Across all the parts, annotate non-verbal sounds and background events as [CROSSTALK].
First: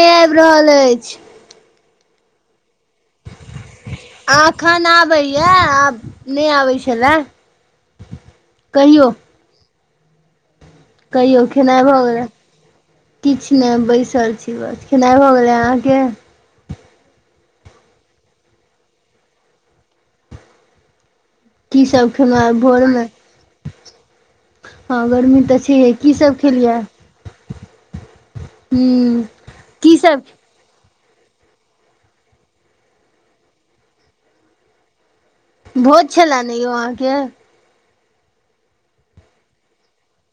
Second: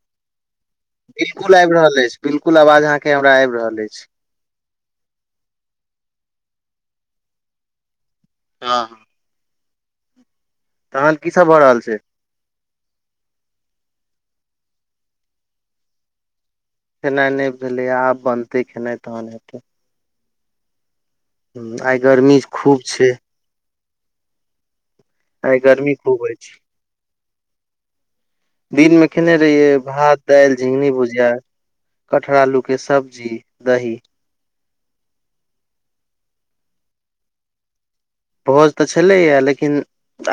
आबि रहल अछि बिल्कुल आबि रहल अछि बिल्कुल आवाज अहाँके हमरा आबि रहल अछि आखन आबैए आब नहि आबै छलए हँ कहियौ तहन की कहियौ सब रहल खेनाई छै भऽ गेलै किछ नहि बैसल छी बस खेनाई भऽ गेलै अहाँके खेनाई नहि भेलैए आब बनतै खेनाई तहन हेतै हम्म की आइ सब गर्मी खेलहुँ आइ खूब भोरमे छै हँ गर्मी आइ तऽ छैहे गर्मी की खूब सब अछि खेलियै दिन मे हूँ खेने रहियै की सब भात दालि झिंगनी भुजिया कठहर आलू के सब्जी दही भोज छलै ने यौ अहाँके भोज तऽ छलैये लेकिन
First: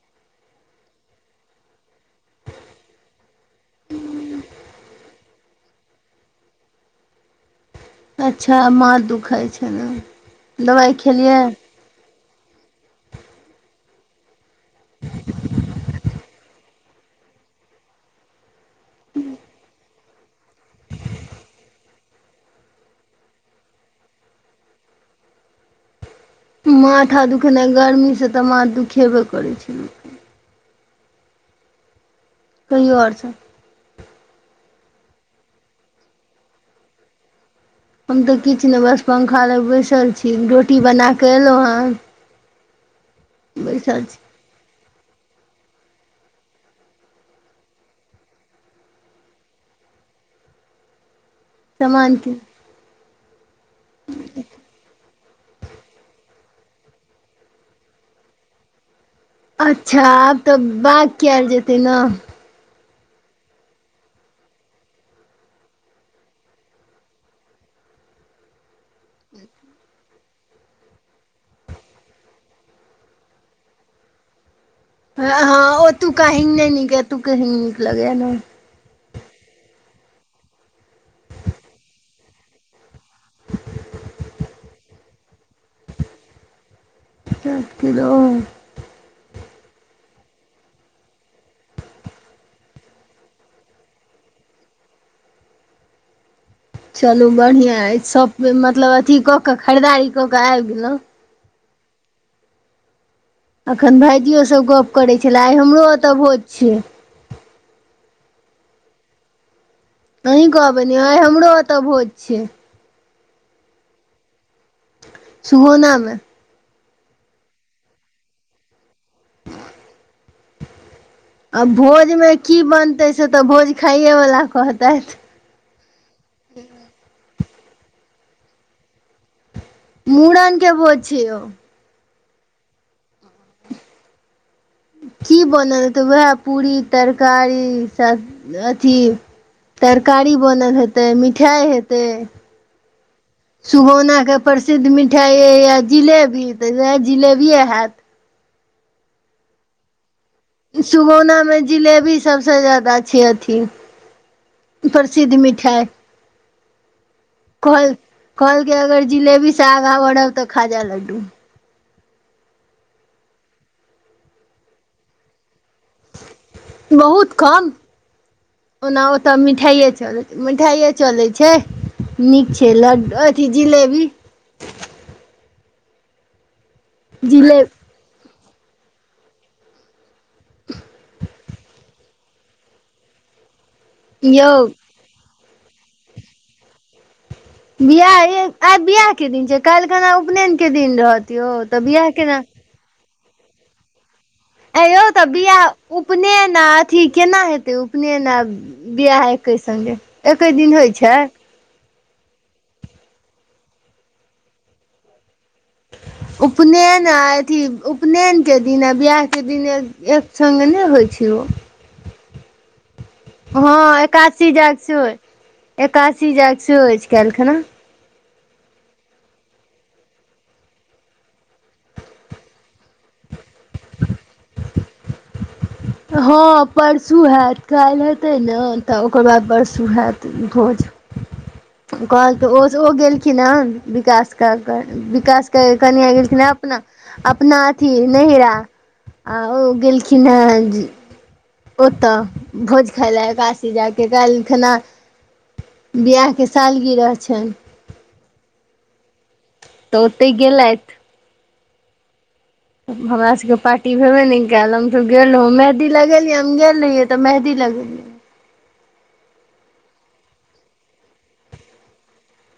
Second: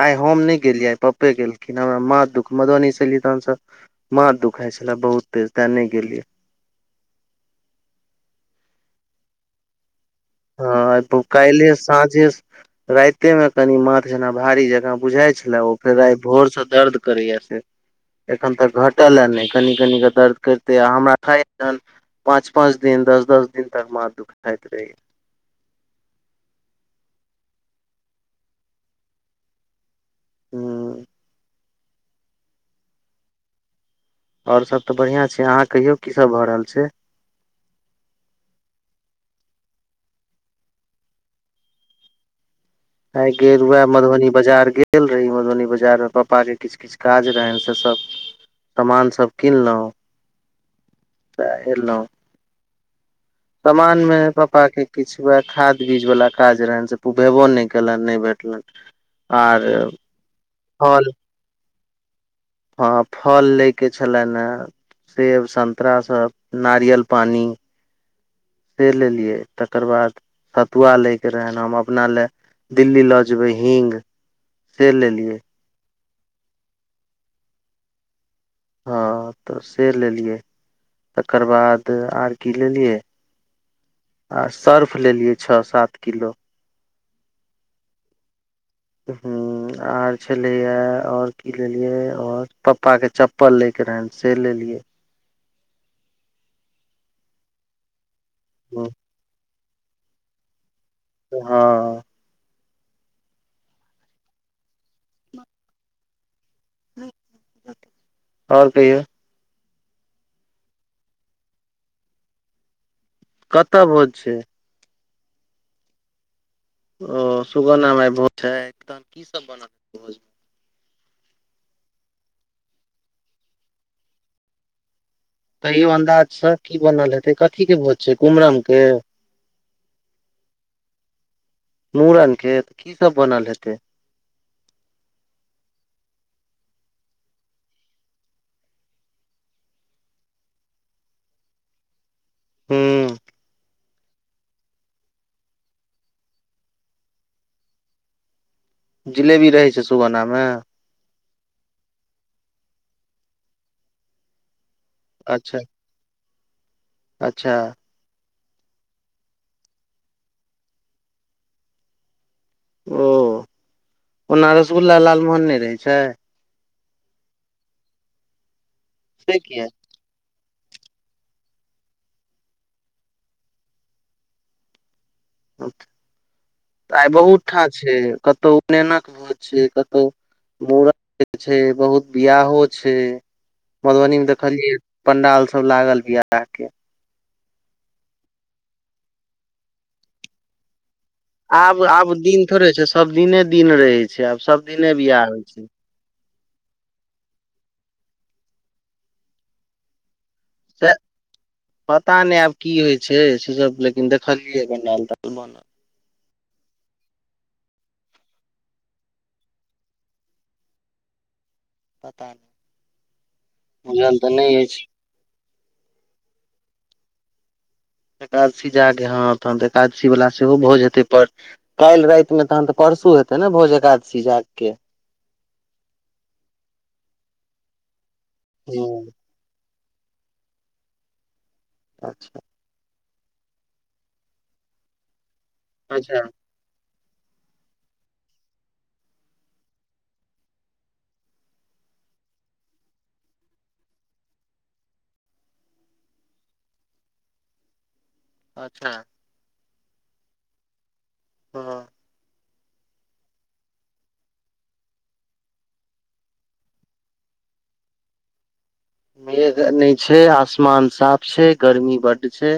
आइ हम नहि गेलियै आइ पप्पे गेलखिन हमरा माथ दुःख मधुबनीसँ एयलियै तहनसँ माथ दुखाई छले बहुत तेज तें नहि गेलियै अच्छा माथ दुखाई छलै हँ आइ भो काइल्हे साँझे राइतेमे कनि माथ जेना भारी जेकाँ बुझाय छलै ओ फेर आइ भोर से दर्द करैया फेर एखन तक घटल अय नहि कनि कनि कऽ दर्द करिते अय हमरा माथाए जहन पाँच पाँच दिन दस दस दिन तक माथ दुःखाइत रहैये माथा दुखनाइ गर्मीसँ तऽ माथ दुखेबे करै छै हम्म कहियौ आओर सब आओर सब तऽ बढ़ियां छै अहाँ कहियौ की सब भऽ रहल छै हम तऽ किछु नहि बस पंखा लग बैसल छी रोटी बना कऽ एलहुँ हेँ आय गेल वएह छी मधुबनी बाजार गेल रही मधुबनी बाजार मे पापा के किछु किछु काज रहनि से सब सामान सब किनलहुँ त एलहुँ सामान कीन समान मे पापा के किछु उएह खाद बीज वला काज रहनि से पु भेबो नहि कलनि नहि भेटलनि आर अच्छा आब तऽ बाग फल कयल जेतय ने हँ फल लयके छलनि हैं सेब संतरा सब नारियल पानी से लेलियै तकर बाद सतुआ लैके रहनि हम अपना लए दिल्ली लऽ जेबै हींग। से हँ लेलियै ह ओतूका हीग नै नीक एतूके हीग नीक लगै ये न। हँ तऽ से लेलियै तकर बाद आर की लेलियै? आ सर्फ लेलियै छ सात किलो। सात किलो ह। हू आर छलैये और की लेलियै और पप्पा के चप पल लै के रहनि से लेलियै। चलू बढ़ियां अइछ सब हँ मतलब अथी कऽ कऽ खरीदारी कऽ कऽ आबि गेलौं। हँ। अखन भाइजियो सब गप करै छले आइ हमरो ओतऽ भोज छियै। और कहियौ? अहीं कहबै न यौ आइ हमरो ओतऽ भोज छियै। कतऽ भोज छै? सुगौना मे। ओ सुगौना में आय भोज छै तहन की सब बनल भोज में। आ भोजमे की बनतै से तऽ भोज खाइये बला कहतैथ। तैयो अन्दाज सँ की बनल हेतै कथी के भोज छै कुम्हरम के? मूड़न के भोज छियै यौ। मुड़न केेत। की सब बनल हेतै? [INAUDIBLE] की बनल हेतै वेएह पूरी तरकारी सब अथी तरकारी बनल हेतै मिठाइ हेतै हूं सुगौना के प्रसिद्ध मिठाइ अइ येए जिलेबी तऽ वेएह जिलेबिये हेएत। जिलेबी रहै छै सुगौना मे? सुगौना मे जिलेबी सब सँ जादा छै अथी प्रसिद्ध अच्छा मिठाइ। अच्छा। कहलकै अगर जिलेबी से आगां बढ़ब तऽ खाजा लड्डू। ओ ओना रसगुल्ला लालमोहन नै रहै छै? बहुत कम ओना ओतऽ से किया मिठाइये चलै मिठाइये चलै छै नीक छै लड अथी जिलेबी। त आइ बहुत ठां जिले छियै कतौ उपनयनक भोज छियै कतौ मुड़न छै बहुत बियाहो छै। मधुबनी मे यौ देखलियै पंडाल सब लागल बियाह के। बियाह अइ आइ बियाह के दिन छियै काइल्ह खना उपनयन के दिन रहत। यौ तऽ आब बियाह -आब केना दिन थोड़े छै सब दिने, दिन रहै छै आब सब दिने आंइयौ तऽ होइ छै बियाह उपनयन आ अथी केना हेतै उपनयन आ बियाह एकै संगे? एकै दिन से होइ छै? पता नै आब की होइ छै से सब लेकिन देखलियै ये पंडाल -तंडाल बनल। उपनयन आ अथी उपनयन के दिन आ बियाह के दिन एक - एक सङ्गे नै होइ छै ओ। पता नहि हँ बुझल तऽ एकादसी नहि जाग अछि सेहो अइ। एकादसी जाग सेहो अइछ काइल्ह खिना। एकादशी जाग अइ हँ, तहन एकादशी बला सेहो भोज हेतै पर काल्हि रातिमे, तहन तऽ परसु हेतै ने भोज एकादशी जागके? हँ परसु हैत, काल्हि हेतै न ह तऽ ओकर बाद परसू। हैत भोज [INAUDIBLE] ओ अच्छा कहलकै ओस ओ गेलखिन हन। विकास का [UNINTELLIGIBLE] विकासके कनिआं अच्छा गेलखिन [UNINTELLIGIBLE] [UNINTELLIGIBLE] अपना अथी नहिरा आ ओ गेलखिन हें ओतऽ भोज खाइ ला एकादशी जागके काल्हि खिना बिआहके सालगिरह छनि। अच्छा। त ओतै गेलैथ। हँ। हमरा सबके पार्टी भेबे नै कैल। हम सब गेलौ मेंहदी लगेलियैन, हम गेल रहियै तऽ मेंहदी लगेलियैन। मेघ नै छै, आसमान साफ छै, गर्मी बड्ड छै।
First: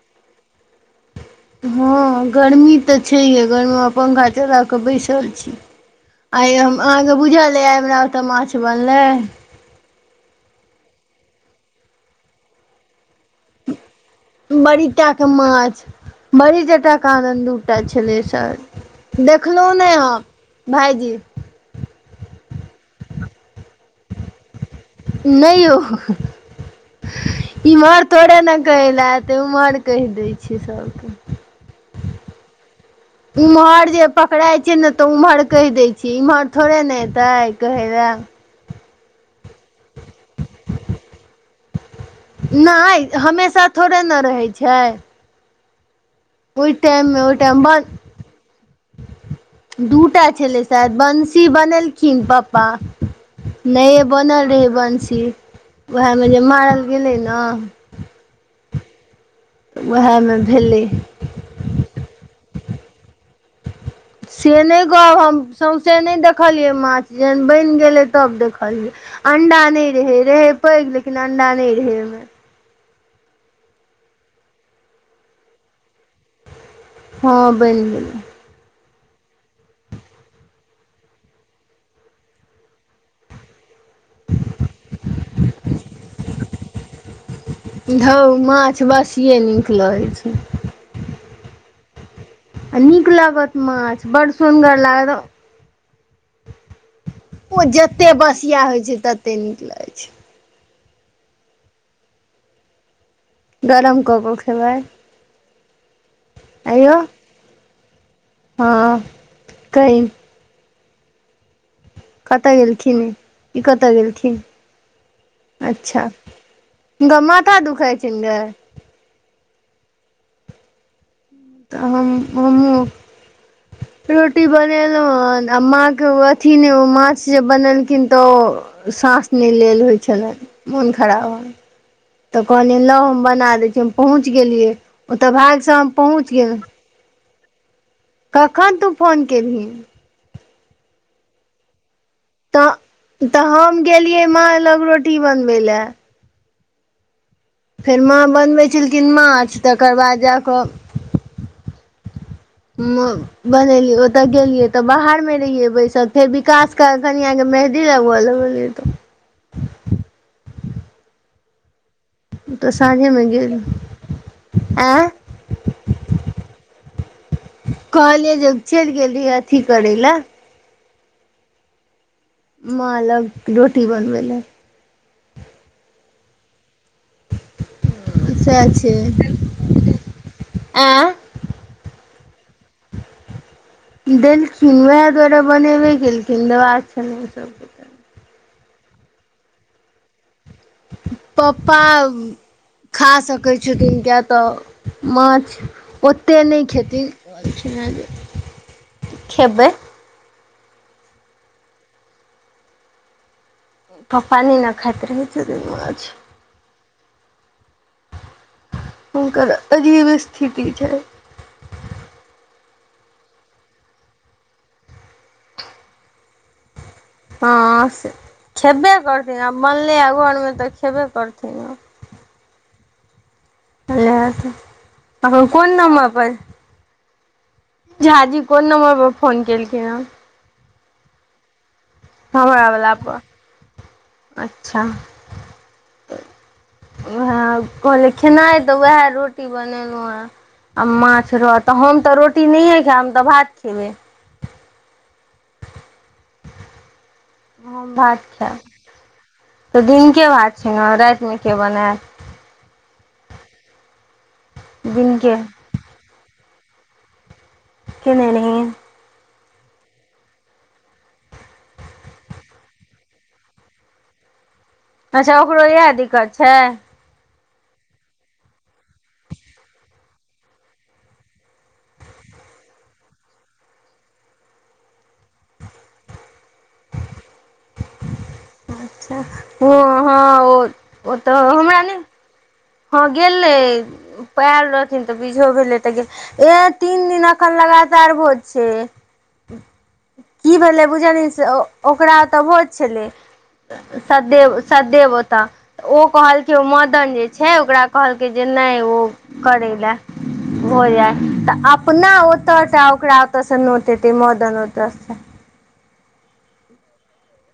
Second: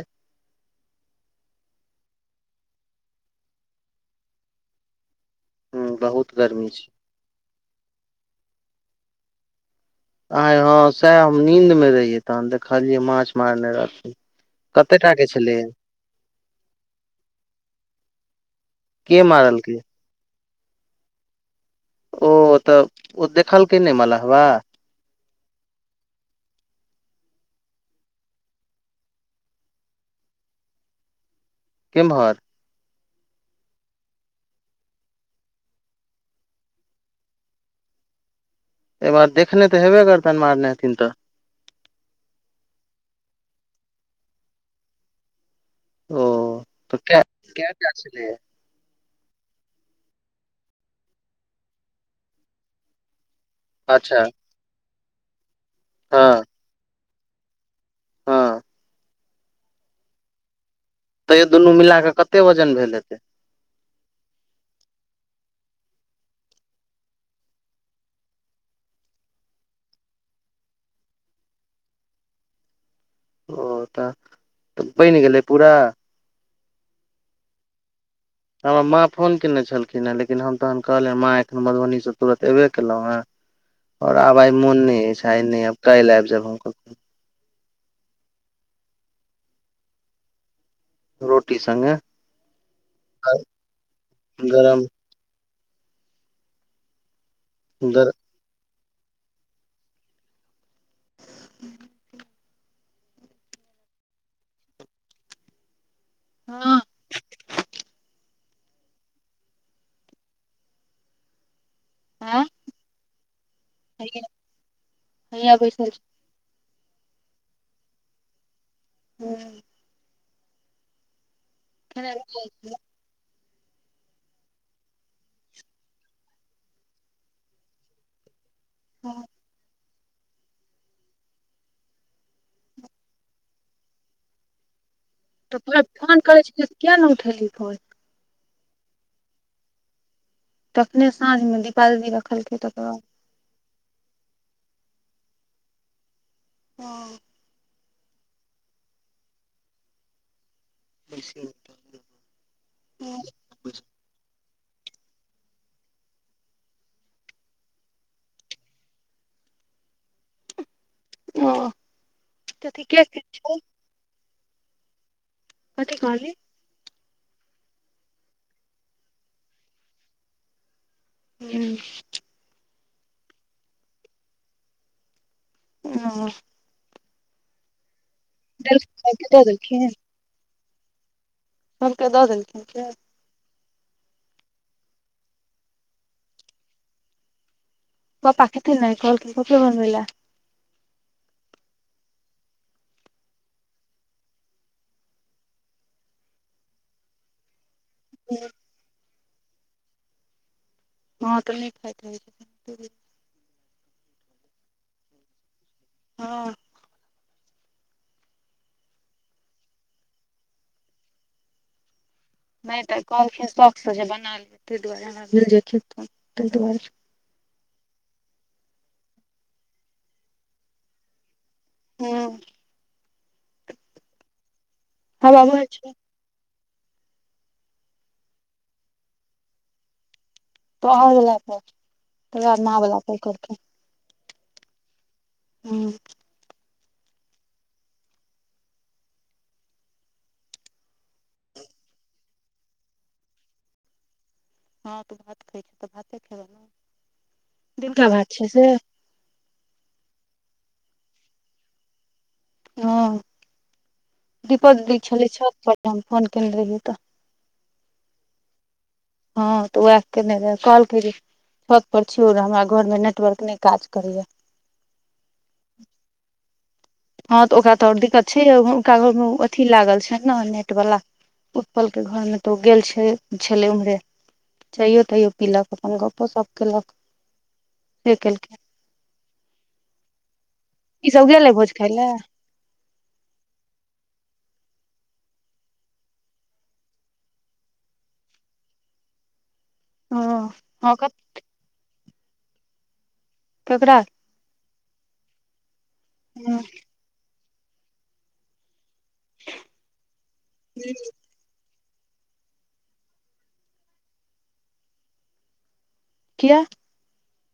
हँ गर्मी तऽ छैहे, गरमीमे पंखा चला कऽ बैसल छी। ह बहुत [INAUDIBLE] एं यै गर्मी हम छै अहाँके बुझल यै आ हमरा ओत मांछ बनलै? एं हं सैह हम नींद मे रहियै, तहन देखलियै मांछ। [INAUDIBLE] बड़ीटाके छलै माछ बड़ी टटा कहांदन दूटा छलै शायद, के देखलौं मारलकै नै हम। भाइजी ओ तऽ ओ देखलकै नै मलहबा? नै यौ। [INAUDIBLE] [INAUDIBLE] इम्हर थोड़े न कहै ला एतै उम्हर कहि दै छै सब। केम्हर? एम्हर जे पकड़ाइ छै ने तऽ ओम्हर कहि दै छै इम्हर थोड़े ने एतै कहै ला। आहि बा देखने तऽ हेबे करतनि मारने हेथिन तऽ? नै हमेशा थोड़े न रहै छै। ओ ओइ तऽ टाइममे कै ओइ टाइममे कै बड टा छलैया दूटा छलै शायद, बंसी बनेलखिन पप्पा। नये अच्छा बनल रहै बंशी [INAUDIBLE] उहे हँ मे जे मारल गेलै न। हँ। त उहे मे भेलै। तै दुनू मिलाके कते वजन भेल हेतै? से नै कहब हम, सौँसे नै देखलियै मांछ। जेहन बनि गेलै तब देखलियै। अंडा नै रहै, रहै पैघ लेकिन अंडा नै रहै ओइमे। ओ तऽ [INAUDIBLE] बनि गेलै पूरा? हँ बनि गेलै। हमरा माँ फोन केने छलखिन हेँ लेकिन हम क हम कहलिअनि माँ एखन हम मधुबनीसँ तुरत एबे केलौं हेँ हमरा आब आइ मोन नै अछि आइ नै आएब, काल्हि आबि जाबि हम कखनो। धौर मांछ बसिए नीक लगै छै। रोटी संगे। आ नीक लागत मांछ, बड़ सुन्दर गरम लागत। रौ जेते गर बसिया होइ छै तते नीक लागै छै। [INAUDIBLE] गरम क क खेबैय? हँ कैहयौ? हँ कइ। आँ कतय गेलखिन, ई कतय हैया गेलखिन? हैया बैसल अच्छा। हुनका माथा दुखाय छैन गय। [INAUDIBLE] हम -हमहुँ रोटी बनेलहुँहन आ माँके ओ अथी नय ओ माछ जे बनेलखिनतऽ ओ साँस नय लेल होइ छलैन, मोन खराब तऽ कहलियैन हम बना दै छी, हम पहुँच गेलियै, ओतऽ भागसँ हम पहुँच गेल क्या नय उठेली फोन? कखन तू फोन केलहि? तखने साँझमे दीपा दी रखलकै, तऽ तकर बाद। तऽ हम गेलियै मां लग रोटी बनबै लय। हुं- फेर माँ बनबै छलखिन माछ, तकर बाद जा कऽ म- बनेलियै। ओत गेलियै तऽ बाहर मे रहियै बैसल फेर विकास क कनियाँ के मेह- दी लगब लगलियै त ओ- ओतऽ कथी के सांझेमे छौ गेल। कथी कहली? कहलिये जे चैइल गेल रहियै अथी करैलय। हूं। माँ लग रोटी बनबै लए। [UNINTELLIGIBLE] सैह छै। देलखिन सबके दऽ देलखिन एं सबके दऽ देलखिन से? देलखिन, वैह दुआारे बनेबे केलखिन, दवाक छलैन ओसभके। पप्पा खेथिने, कहलखिन पप्पे बनबयलय। पप्पा खा सकै छथिन किए तऽ माछ, ओत्ते नय खेथिन। [UNINTELLIGIBLE] [UNINTELLIGIBLE] खेबैय। हँ तऽ नय [UNINTELLIGIBLE] पप्पा नय ने खाइत रहै छथिन माछ। हँ हुनकर अजीब स्थिति छैन। नय तऽ कहलखिन शौखसँ जे बना लिय तय दुआरे हमरा भेल जे [UNINTELLIGIBLE] तय दुआरे। हँ से खेब्बे करथिन आ बनलैयै घरमे तऽ खेबे करथिन ने। हूं- लेत। हवा अख्खन बहै कोन छै नम्बर पर? झा जी कोन नम्बर पर फोन केलखिनहें? तोहर वला पर। तकर बाद हमरा माँ बला वला पर, करतै अच्छा। हूं। उएह कहले खेनाइ तऽ उएह रोटी बनेलहुँ आ माछ रहत हम तऽ रोटी नहियए खायब हम तऽ भात खेबै हँ तऽ भात खै छ तऽ भाते खेलौ हम भात खायब तऽ दिनके भात छै ने रातिमे के बनाय हॅं। दीपक दीदी छलै दिनके छ पर हम फोन केने रहियै तऽ केने रहियै। हँ तऽ ओएह केने रहै कहल कय जे छत पर छियौ हमरा घर मे नेटवर्क नहि काज करैया। अच्छा ओकरो इएह दिक्कत छै। हँ तऽ ओकरा तऽ आओर दिक्कत छै ओक घरमे अथी लागल छै ने नेट वला उत्पल के घर मे तऽ ओ गेल छै छले ओम्हरे चैयो तैयो पीलक अपन गप्पो सप केलक से केलकिन अच्छा ओ हँ ओ ई ओ सब तऽ गेलै भोज हमरा खाय नहि लए हँ गेले पयर रहथिन तऽ बीझो भेलै तऽ गेल ए तीन दिन एखन लगातार भोज छै की भेलै हँ बुझल लियै से ओकरा तऽ भोज छलै। केकरा व सदेव ओतऽ तऽ ओ कहलकै ओ मदन जे छै ओकरा कहलकै जे नहि ओ करै ले हो जा तऽ अपना ओ तऽ ओकरा ओतसे नोत एत मदन ओतसे किया।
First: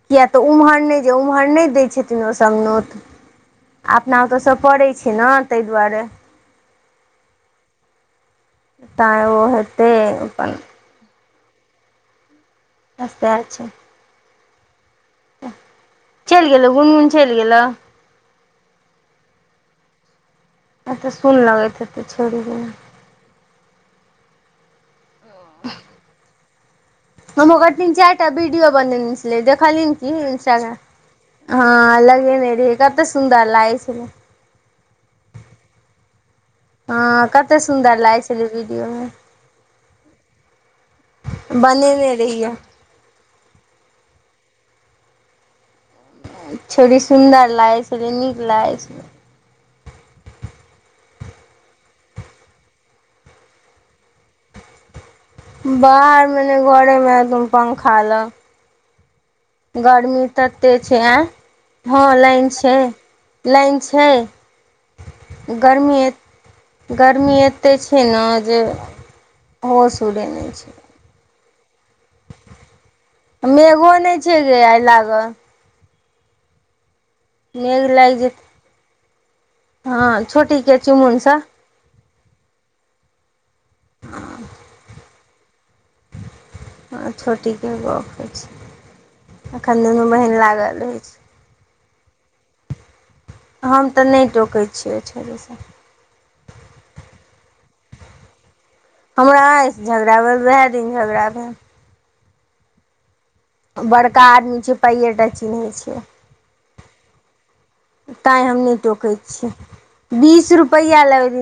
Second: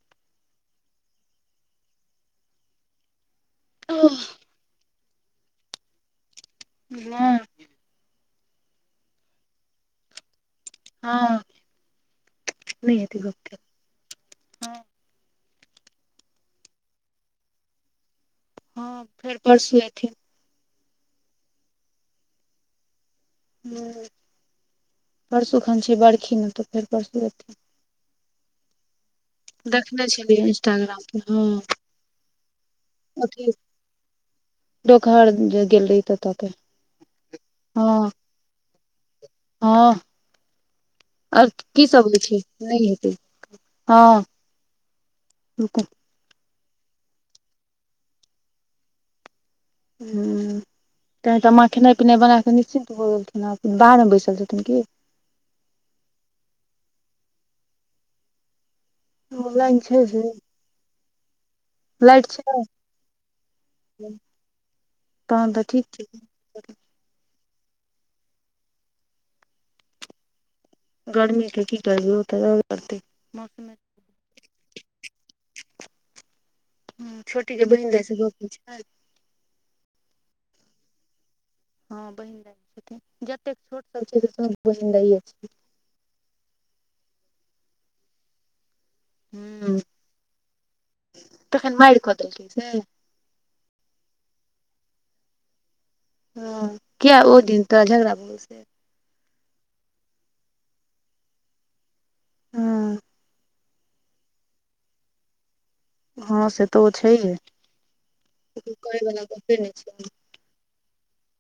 किया तऽ ओम्हर नहि जे ओम्हर नहि दै छथिन ओ सब नोत आ अपना ओतऽ स पड़ै छै ने ताहि दुआरे। ह। तैँ ओ हेतै अपन हँ नहि हेतै सएह गप हँ चल गेलै गुन गुन चल गेलै। हँ फेर परसू एथिन। एतऽ सुन लगैत हेतै छोड़ि बिना हूँ परसू खन छी बरखी ने तऽ फेर परसू हमहू एथिन ओकर तीन चारिटा वीडियो बनेने देखलिय देखने की छलियै इंस्टाग्राम पर इंटाग्राम हँ लगेने रहि कते सुन्दर लागे छलै। दोकहर जे गेल रही तऽ ततके- हँ कतेक सुन्दर लागै छलै वीडियोमे हँ ओर की सब बनेने होइ छै रहियै नहि हेतै। हँ तुकह छोरी सुन्दर लागै छलै नीक लागै छलै हूँ। तेय तऽ माँ खेनाई पिनाई बनाकऽ निश्चिन्त भऽ गेलखिन ह बाहरमे बैसल छथिन की। बाहर मे घरे मे अपन पंखा लगऽ। ओ लाइन छै से गर्मी तते छैं ऐ। हँ लाईन छै लाईन छै। तहन तऽ ठीक गर्मी छी। एत गर्मी एते छै ने जे होश उरेने गर्मी के की करबे भी ओत रहबे करतै। मौसम मेघो नै छै गे आइ लागल। छोटी के मेघ बहिन्दाई से लागि गप्प जेतै होइ छैन। हँ छोटी के चुमुन स। हँ बहिन दाई छथिन, जतेक छोट सब छै सभ बहिन दाई छै। हंऽ छटीके गप्प होइ छै। हूँ एखन दुनू बहीन लागल रहै छै। तखन मारि कऽ देलकै से। छै हम तऽ नै टोकै छियै ओ छैरि सँ। हं किया ओ दिन तऽ झगड़ा भऽ गेल से। हमरा आय से झगड़ा भेल, वेहै दिन झगड़ा भेल। हूं। बड़का आदमी छै पाईए टा चिन्है छै। हँ से तऽ ओ छैहे तैं हम नै कहै टोकै वला छियै, गपे नहि छै बीस रु पया लै ओइदिन।